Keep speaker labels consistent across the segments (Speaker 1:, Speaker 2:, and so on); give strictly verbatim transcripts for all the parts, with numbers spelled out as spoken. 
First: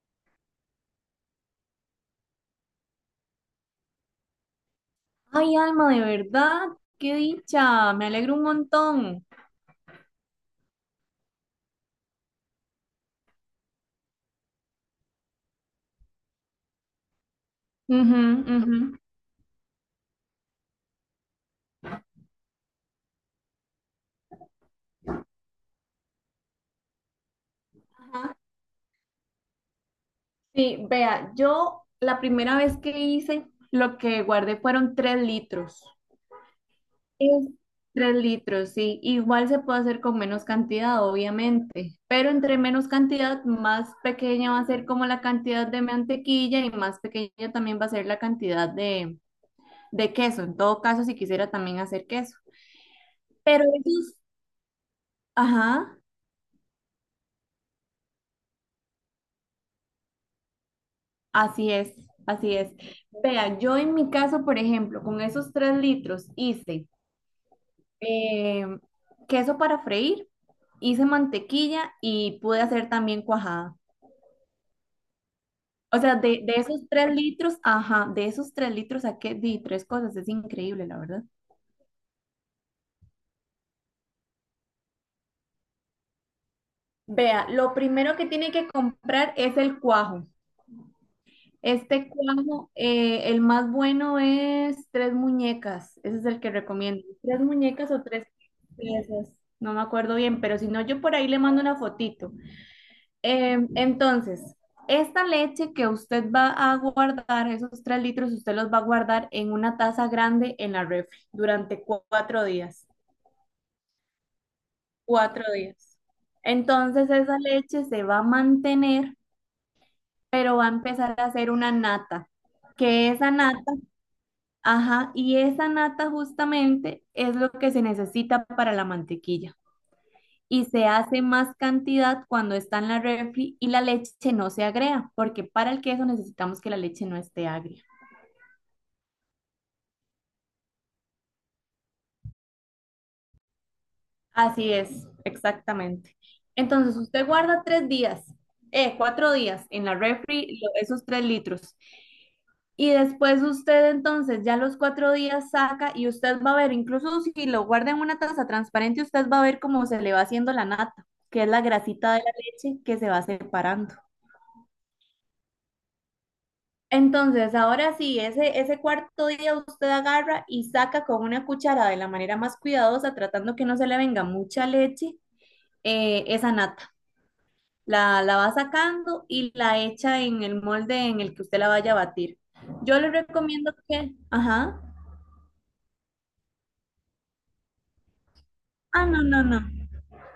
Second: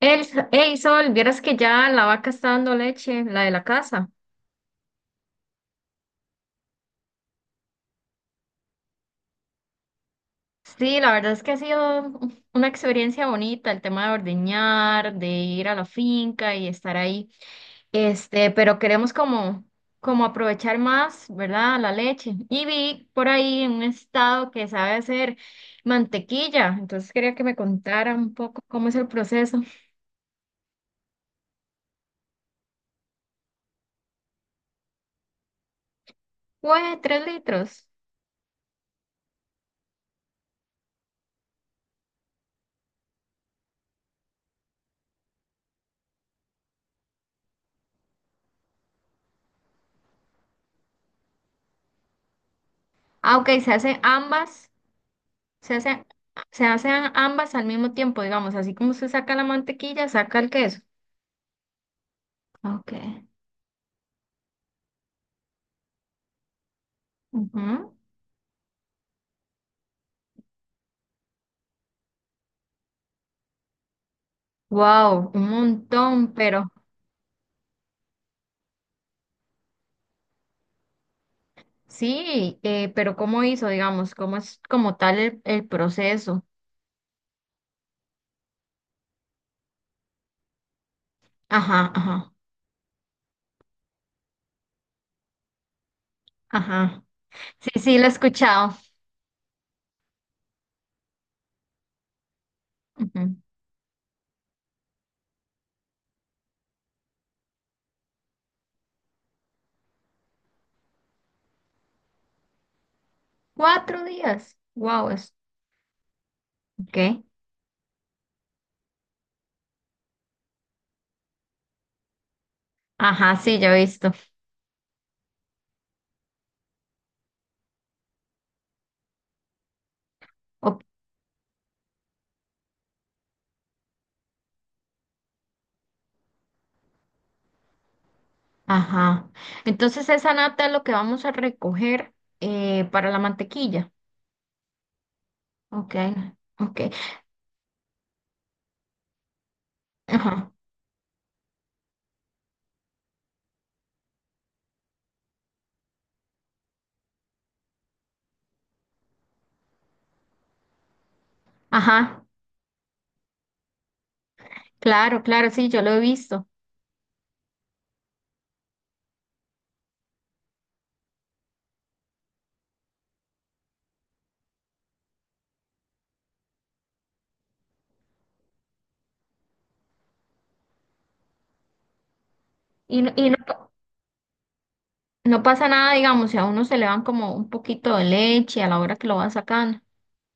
Speaker 1: El, hey Sol, vieras que ya la vaca está dando leche, la de la casa.
Speaker 2: Ay, Alma, de verdad, qué dicha, me alegro un montón.
Speaker 1: Sí, la verdad es que ha sido una experiencia bonita el tema de ordeñar, de ir a la finca y estar ahí.
Speaker 2: Ujú,
Speaker 1: Este, pero
Speaker 2: ujú.
Speaker 1: queremos como, como aprovechar más, ¿verdad? La leche. Y vi por ahí en un estado que sabe hacer mantequilla, entonces quería que me contara un
Speaker 2: Ajá.
Speaker 1: poco cómo es el proceso.
Speaker 2: Sí, vea, yo la primera vez que hice, lo que guardé fueron tres litros.
Speaker 1: Pues, tres
Speaker 2: Es-
Speaker 1: litros.
Speaker 2: Tres litros, sí. Igual se puede hacer con menos cantidad, obviamente, pero entre menos cantidad, más pequeña va a ser como la cantidad de mantequilla y más pequeña también va a ser la cantidad de, de queso. En todo caso, si quisiera también hacer queso.
Speaker 1: Ah, ok,
Speaker 2: Pero
Speaker 1: se hace
Speaker 2: ellos,
Speaker 1: ambas. Se
Speaker 2: ajá.
Speaker 1: hacen, se hacen ambas al mismo tiempo, digamos, así como usted saca la mantequilla, saca el queso.
Speaker 2: Así es, así es.
Speaker 1: Ok.
Speaker 2: Vea, yo en mi caso, por ejemplo, con esos tres litros hice eh, queso para freír, hice mantequilla y pude hacer también cuajada.
Speaker 1: Wow, un
Speaker 2: O sea,
Speaker 1: montón,
Speaker 2: de, de
Speaker 1: pero
Speaker 2: esos tres litros, ajá, de esos tres litros saqué di tres cosas, es increíble, la verdad.
Speaker 1: sí, eh, pero ¿cómo hizo, digamos? ¿Cómo es como tal el, el proceso?
Speaker 2: Vea, lo primero que tiene que comprar es el cuajo.
Speaker 1: Ajá,
Speaker 2: Este
Speaker 1: ajá,
Speaker 2: cuadro eh, el más bueno es Tres Muñecas, ese es el que recomiendo.
Speaker 1: ajá.
Speaker 2: Tres
Speaker 1: Sí,
Speaker 2: Muñecas
Speaker 1: sí,
Speaker 2: o
Speaker 1: lo he
Speaker 2: tres
Speaker 1: escuchado.
Speaker 2: piezas, no me acuerdo bien, pero si no, yo por ahí le mando una fotito.
Speaker 1: Ujú.
Speaker 2: Eh, entonces, esta leche que usted va a guardar, esos tres litros, usted los va a guardar en una taza grande en la refri durante cu- cuatro días.
Speaker 1: Cuatro días. Wow, es,
Speaker 2: Cuatro días. Entonces,
Speaker 1: ok.
Speaker 2: esa leche se va a mantener, pero va a empezar a hacer una nata, que esa
Speaker 1: Ajá, sí, ya
Speaker 2: nata.
Speaker 1: he visto.
Speaker 2: Ajá, y esa nata justamente es lo que se necesita para la mantequilla. Y
Speaker 1: Ok,
Speaker 2: se hace más cantidad cuando está en la refri y la leche no se agrega, porque para el queso necesitamos que la leche no esté agria.
Speaker 1: ajá. Entonces esa nata es lo que vamos a recoger eh, para la mantequilla.
Speaker 2: Así es,
Speaker 1: Ok,
Speaker 2: exactamente.
Speaker 1: ok.
Speaker 2: Entonces usted guarda tres días, eh, cuatro días en la
Speaker 1: Ajá,
Speaker 2: refri lo- esos tres litros. Y después usted entonces ya los cuatro días saca y usted va a ver, incluso si lo guarda en una taza transparente, usted va a ver cómo se le va haciendo la nata, que es la grasita de
Speaker 1: ajá,
Speaker 2: la leche que se va separando.
Speaker 1: claro, claro, sí, yo lo he visto.
Speaker 2: Entonces, ahora sí, ese, ese cuarto día usted agarra y saca con una cuchara de la manera más cuidadosa, tratando que no se le venga mucha leche, eh, esa nata. La, la va sacando y la echa en el molde en el que usted la vaya a batir. Yo
Speaker 1: Y,
Speaker 2: le
Speaker 1: no- y no, pa-
Speaker 2: recomiendo que, ajá,
Speaker 1: no pasa nada, digamos, si a uno se le van como un poquito de leche a la hora que
Speaker 2: ah,
Speaker 1: lo
Speaker 2: no,
Speaker 1: va
Speaker 2: no, no.
Speaker 1: sacando.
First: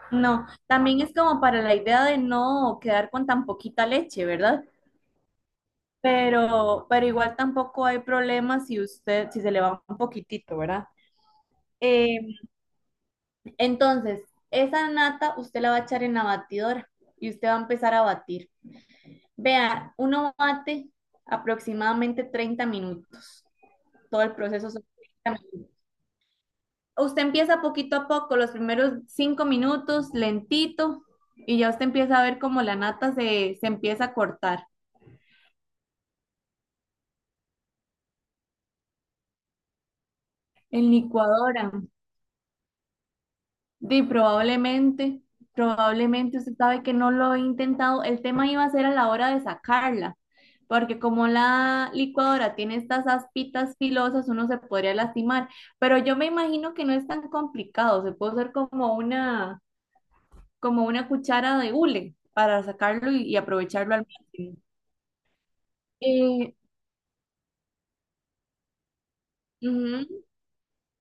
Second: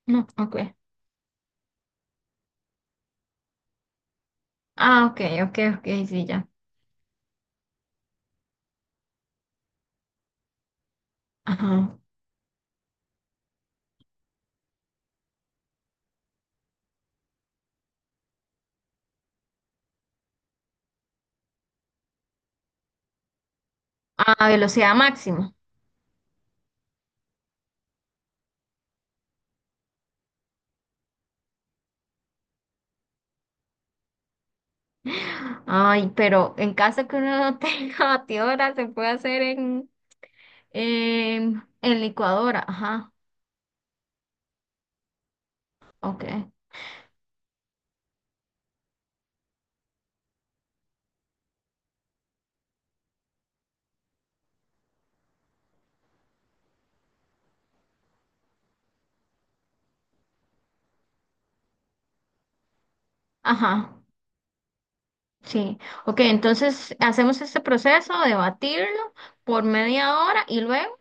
Speaker 1: No,
Speaker 2: No,
Speaker 1: ok.
Speaker 2: también es como para la idea de no quedar con tan poquita leche, ¿verdad?
Speaker 1: Ah, ok, ok, ok, sí, ya.
Speaker 2: Pero, pero igual tampoco hay problema si usted, si se le va un poquitito, ¿verdad?
Speaker 1: Ajá.
Speaker 2: Eh, entonces, esa nata usted la va a echar en la batidora y usted va a empezar a batir. Vea, uno bate aproximadamente treinta minutos, todo el
Speaker 1: A
Speaker 2: proceso son
Speaker 1: velocidad
Speaker 2: treinta
Speaker 1: máxima.
Speaker 2: minutos. Usted empieza poquito a poco, los primeros cinco minutos, lentito, y ya usted empieza a ver cómo la nata se, se empieza a cortar.
Speaker 1: Ay, pero en caso que uno no tenga batidora, se puede hacer en,
Speaker 2: En
Speaker 1: en,
Speaker 2: licuadora.
Speaker 1: en licuadora. Ajá,
Speaker 2: Di, probablemente, probablemente
Speaker 1: ok.
Speaker 2: usted sabe que no lo he intentado. El tema iba a ser a la hora de sacarla, porque como la licuadora tiene estas aspitas filosas, uno se podría lastimar. Pero yo me imagino que no es tan complicado. Se puede usar como una, como una cuchara de hule para sacarlo y, y aprovecharlo
Speaker 1: Ajá,
Speaker 2: al máximo.
Speaker 1: sí. Ok,
Speaker 2: Eh,
Speaker 1: entonces hacemos este proceso de batirlo por media
Speaker 2: ujú.
Speaker 1: hora y luego.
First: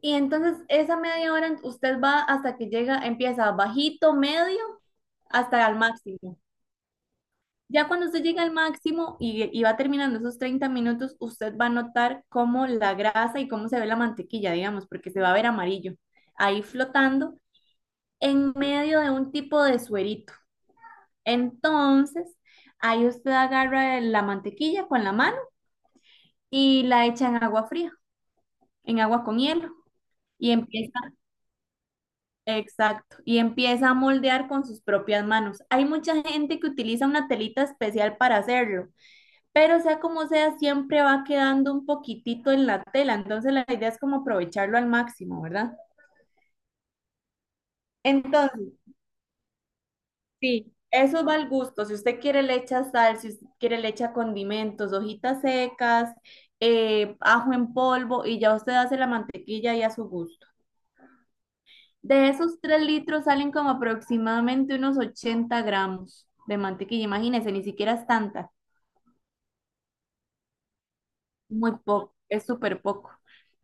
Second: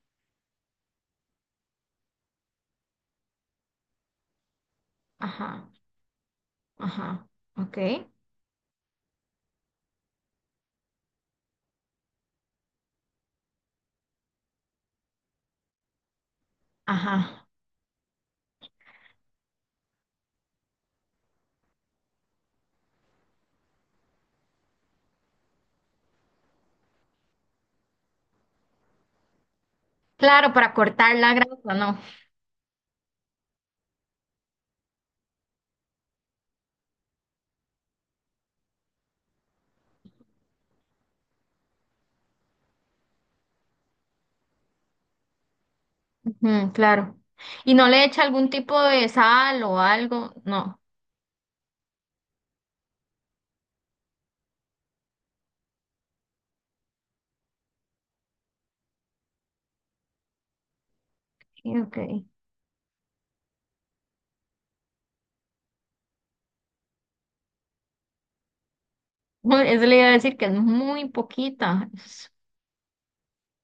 Speaker 2: Y entonces esa media hora usted va hasta que llega, empieza bajito, medio, hasta
Speaker 1: Ajá.
Speaker 2: al máximo.
Speaker 1: Ajá, ok.
Speaker 2: Ya cuando usted llega al máximo y, y va terminando esos treinta minutos, usted va a notar cómo la grasa y cómo se ve la mantequilla, digamos, porque se va a ver amarillo, ahí flotando
Speaker 1: Ajá.
Speaker 2: en medio de un tipo de suerito. Entonces, ahí usted agarra la mantequilla con la mano y la echa en agua fría, en agua con hielo. Y
Speaker 1: Claro, para
Speaker 2: empieza,
Speaker 1: cortar la grasa, no.
Speaker 2: exacto, y empieza a moldear con sus propias manos. Hay mucha gente que utiliza una telita especial para hacerlo, pero sea como sea, siempre va quedando un poquitito en la tela, entonces la idea es como aprovecharlo al máximo, ¿verdad?
Speaker 1: Ujú, claro. Y no le echa algún
Speaker 2: Entonces,
Speaker 1: tipo de sal o algo,
Speaker 2: sí,
Speaker 1: no.
Speaker 2: eso va al gusto, si usted quiere le echa sal, si usted quiere le echa condimentos, hojitas secas, eh, ajo en polvo y ya usted hace la mantequilla y a su gusto.
Speaker 1: Sí, ok.
Speaker 2: De esos tres litros salen como aproximadamente unos ochenta gramos de mantequilla, imagínese, ni siquiera es tanta.
Speaker 1: Bueno, eso le iba a decir que es muy
Speaker 2: Muy
Speaker 1: poquita.
Speaker 2: poco,
Speaker 1: Es-
Speaker 2: es súper poco.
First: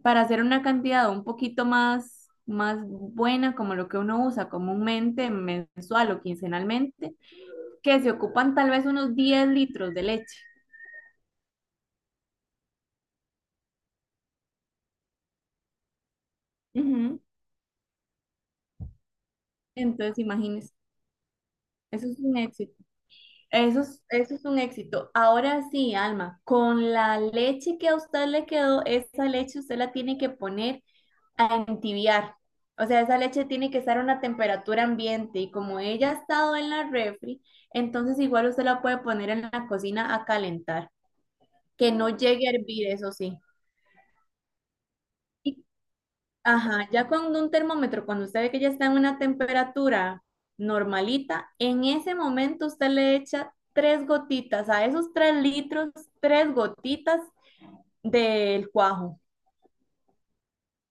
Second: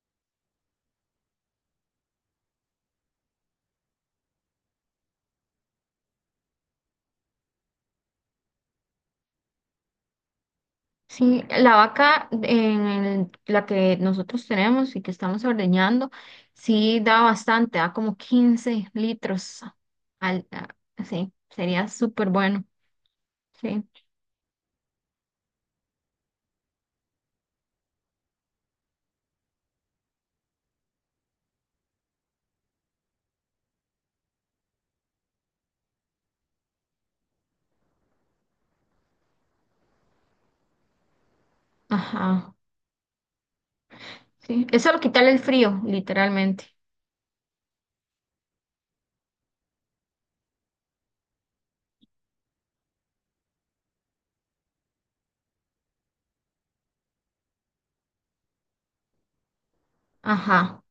Speaker 2: Para hacer una cantidad un poquito más, más buena, como lo que uno usa comúnmente, mensual o quincenalmente, que se ocupan tal vez unos diez litros de leche.
Speaker 1: Sí, la vaca en el- la que nosotros tenemos y que estamos ordeñando, sí
Speaker 2: Ujú.
Speaker 1: da bastante, da como quince litros.
Speaker 2: Entonces,
Speaker 1: Al, a-
Speaker 2: imagínense,
Speaker 1: sí, sería
Speaker 2: eso es
Speaker 1: súper
Speaker 2: un
Speaker 1: bueno.
Speaker 2: éxito. Eso
Speaker 1: Sí,
Speaker 2: es, eso es un éxito. Ahora sí, Alma, con la leche que a usted le quedó, esa leche usted la tiene que poner a entibiar. O sea, esa leche tiene que estar a una temperatura ambiente y como ella ha estado en la refri, entonces igual usted la puede poner en la cocina a calentar, que no llegue a
Speaker 1: ajá.
Speaker 2: hervir, eso sí.
Speaker 1: Sí. Eso lo quita el
Speaker 2: Y,
Speaker 1: frío, literalmente.
Speaker 2: ajá, ya con un termómetro, cuando usted ve que ya está en una temperatura normalita, en ese momento usted le echa tres gotitas, a esos tres litros, tres gotitas del cuajo.
Speaker 1: Ajá.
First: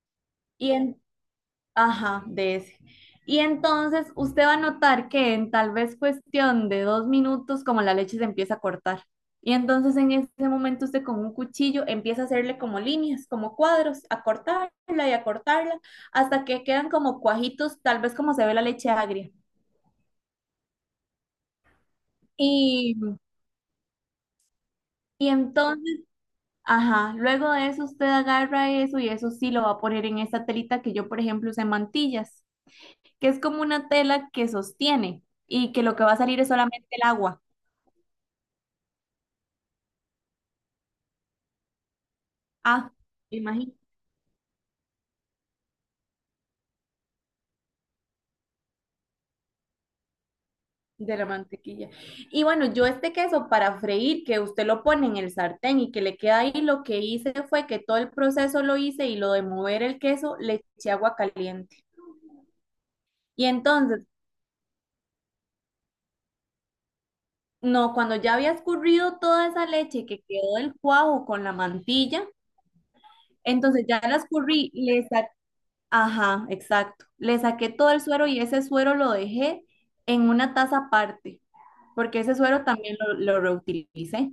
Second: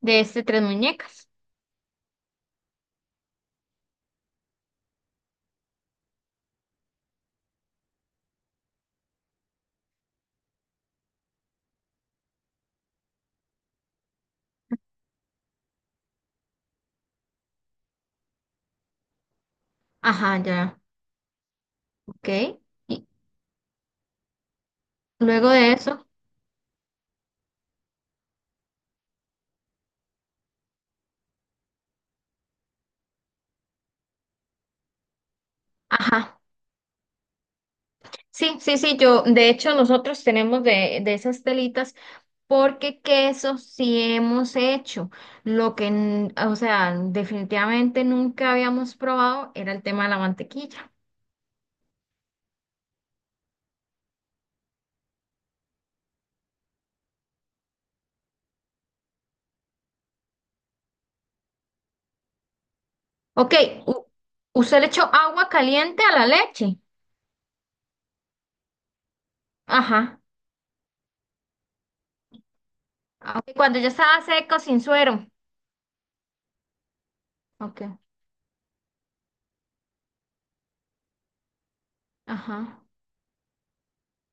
Speaker 1: De este tres
Speaker 2: Y en.
Speaker 1: muñecas.
Speaker 2: Ajá, de ese. Y entonces usted va a notar que en tal vez cuestión de dos minutos, como la leche se empieza a cortar. Y entonces en ese momento usted con un cuchillo empieza a hacerle como líneas, como cuadros, a cortarla y a cortarla, hasta que quedan como cuajitos, tal vez como se ve la leche agria.
Speaker 1: Ajá, ya, ok.
Speaker 2: Y,
Speaker 1: Y
Speaker 2: y
Speaker 1: luego de
Speaker 2: entonces,
Speaker 1: eso,
Speaker 2: ajá, luego de eso usted agarra eso y eso sí lo va a poner en esta telita que yo, por ejemplo, usé en mantillas, que es como una tela que sostiene y que lo que va a
Speaker 1: ajá.
Speaker 2: salir es solamente el agua.
Speaker 1: Sí, sí, sí, yo, de hecho, nosotros tenemos de, de esas telitas
Speaker 2: Ah,
Speaker 1: porque queso
Speaker 2: imagínate,
Speaker 1: sí hemos hecho. Lo que, n- o sea, Definitivamente nunca habíamos probado era el tema de la mantequilla.
Speaker 2: de la mantequilla. Y bueno, yo este queso para freír, que usted lo pone en el sartén y que le queda ahí, lo que hice fue que todo el proceso lo hice y lo de mover el queso le eché agua caliente. Y
Speaker 1: Ok,
Speaker 2: entonces,
Speaker 1: u- usted le echó agua caliente a la leche.
Speaker 2: no, cuando ya había escurrido toda esa leche
Speaker 1: Ajá.
Speaker 2: que quedó del cuajo con la mantilla,
Speaker 1: Ah, ok, cuando
Speaker 2: entonces
Speaker 1: ya
Speaker 2: ya la
Speaker 1: estaba seco,
Speaker 2: escurrí,
Speaker 1: sin
Speaker 2: le
Speaker 1: suero.
Speaker 2: sa- ajá, exacto, le saqué
Speaker 1: Ok,
Speaker 2: todo el suero y ese suero lo dejé en una taza aparte, porque ese suero
Speaker 1: ajá.
Speaker 2: también lo, lo reutilicé.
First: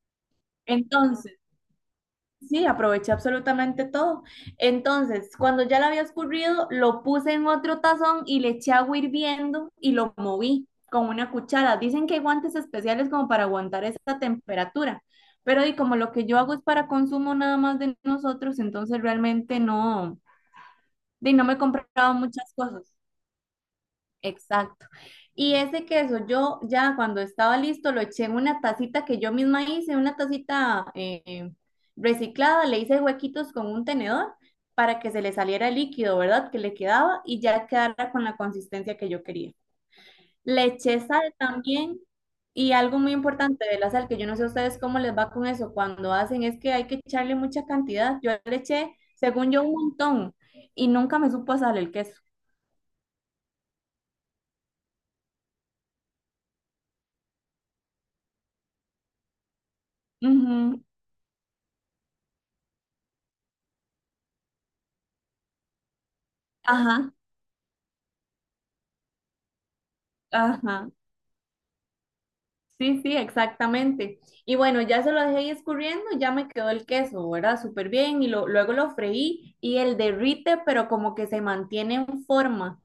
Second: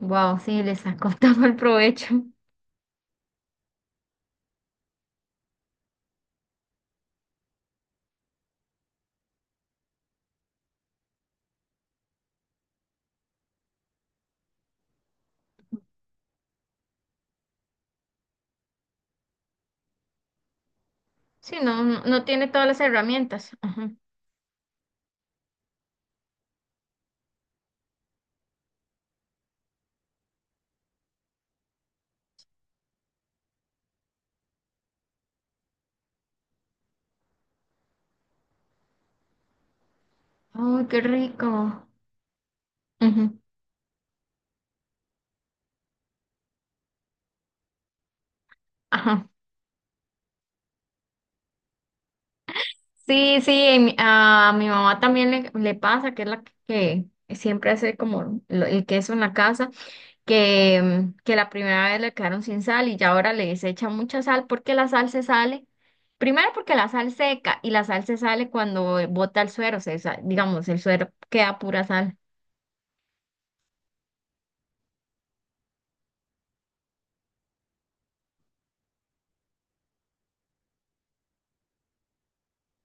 Speaker 1: Wow, sí, le sacó
Speaker 2: Entonces,
Speaker 1: todo el provecho.
Speaker 2: sí, aproveché absolutamente todo. Entonces, cuando ya lo había escurrido, lo puse en otro tazón y le eché agua hirviendo y lo moví con una cuchara. Dicen que hay guantes especiales como para aguantar esa temperatura, pero y como lo que yo hago es para consumo nada más de nosotros, entonces realmente no, de, no me
Speaker 1: Sí,
Speaker 2: he
Speaker 1: no, no,
Speaker 2: comprado
Speaker 1: no tiene
Speaker 2: muchas
Speaker 1: todas las
Speaker 2: cosas.
Speaker 1: herramientas. Ajá.
Speaker 2: Exacto. Y ese queso, yo ya cuando estaba listo, lo eché en una tacita que yo misma hice, una tacita eh, reciclada, le hice huequitos con un tenedor para que se le saliera el líquido, ¿verdad? Que le quedaba y ya quedara con la consistencia que yo quería. Le
Speaker 1: Ay,
Speaker 2: eché
Speaker 1: qué
Speaker 2: sal
Speaker 1: rico.
Speaker 2: también y algo muy
Speaker 1: Ujú.
Speaker 2: importante de la sal, que yo no sé a ustedes cómo les va con eso cuando hacen, es que hay que echarle mucha cantidad. Yo le eché,
Speaker 1: Ajá.
Speaker 2: según yo, un montón y nunca me supo a sal el queso.
Speaker 1: Sí, sí, y mi- a mi mamá también le, le pasa, que es la que, siempre hace como lo- el queso en la casa, que,
Speaker 2: Ujú.
Speaker 1: mm, que la primera vez le quedaron sin sal y ya ahora les echa mucha sal porque la sal se sale. Primero porque la sal
Speaker 2: Ajá,
Speaker 1: seca y la sal se sale cuando bota el suero, se sa- digamos, el
Speaker 2: ajá.
Speaker 1: suero queda pura sal.
Speaker 2: Sí, sí, exactamente. Y bueno, ya se lo dejé ahí escurriendo, ya me quedó el queso, ¿verdad? Súper bien. Y lo- luego lo freí y el derrite, pero como que se mantiene en forma.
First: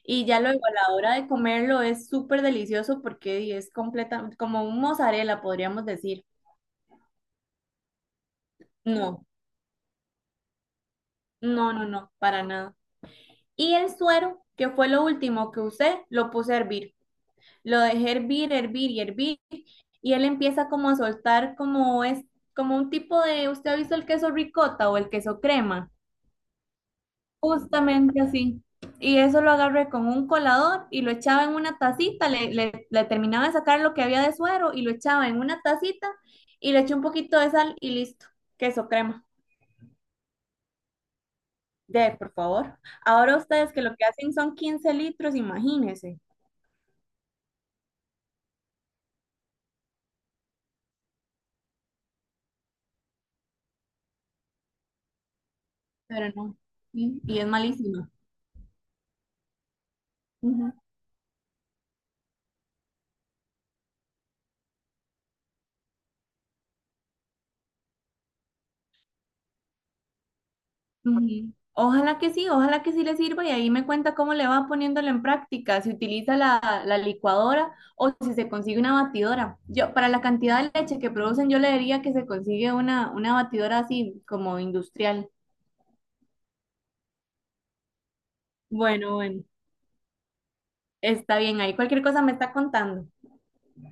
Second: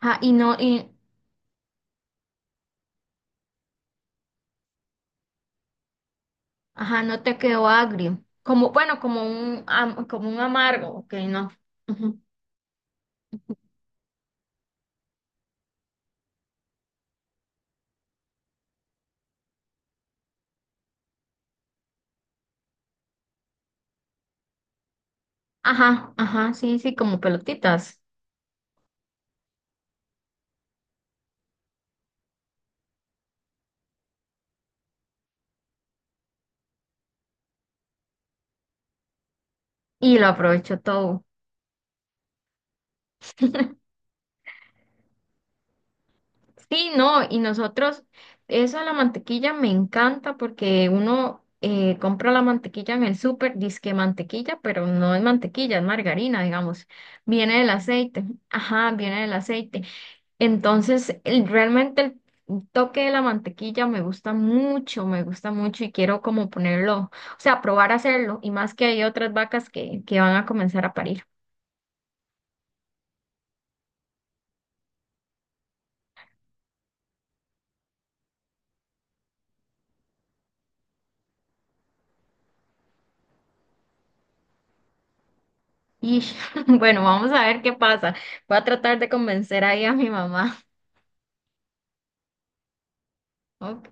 Speaker 1: Ajá,
Speaker 2: Y
Speaker 1: y
Speaker 2: ya
Speaker 1: no,
Speaker 2: luego a
Speaker 1: y
Speaker 2: la hora de comerlo es súper delicioso porque di, es completamente como un mozzarella, podríamos decir.
Speaker 1: ajá, no te quedó agrio. Como, bueno, como
Speaker 2: No,
Speaker 1: un, am- como un amargo, ok, no.
Speaker 2: no, no, no,
Speaker 1: Ujú.
Speaker 2: para nada. Y el suero, que fue lo último que usé, lo puse a hervir. Lo dejé hervir, hervir y hervir. Y él empieza como a soltar como es como un tipo de, ¿usted ha visto el queso ricota o el queso crema?
Speaker 1: Ajá, ajá, sí, sí, como pelotitas.
Speaker 2: Justamente así. Y eso lo agarré con un colador y lo echaba en una tacita, le, le- le terminaba de sacar lo que había de suero y lo echaba en una tacita y le eché un poquito de sal y listo, queso crema.
Speaker 1: Y lo aprovecho todo.
Speaker 2: De, por favor. Ahora ustedes que lo que hacen son quince litros, imagínense.
Speaker 1: Sí, no, y nosotros, eso de la mantequilla me encanta porque uno eh, compra la mantequilla en el súper, disque mantequilla, pero no es mantequilla, es
Speaker 2: Pero
Speaker 1: margarina,
Speaker 2: no.
Speaker 1: digamos.
Speaker 2: Sí, y es
Speaker 1: Viene del
Speaker 2: malísimo.
Speaker 1: aceite, ajá, viene del aceite. Entonces, el- realmente el toque de la mantequilla me gusta mucho, me gusta mucho y quiero como ponerlo, o sea, probar a hacerlo y más que hay otras vacas que, que van a comenzar a parir.
Speaker 2: Ujú. Ojalá que sí, ojalá que sí le sirva y ahí me cuenta cómo le va poniéndolo en práctica, si utiliza la, la licuadora o si se consigue una batidora. Yo, para la cantidad de leche que producen, yo le diría que se consigue una, una batidora así como industrial.
Speaker 1: Y bueno, vamos a ver qué pasa. Voy a tratar de
Speaker 2: Bueno, bueno,
Speaker 1: convencer ahí a mi mamá.
Speaker 2: está bien, ahí cualquier cosa me está contando.
Speaker 1: Ok.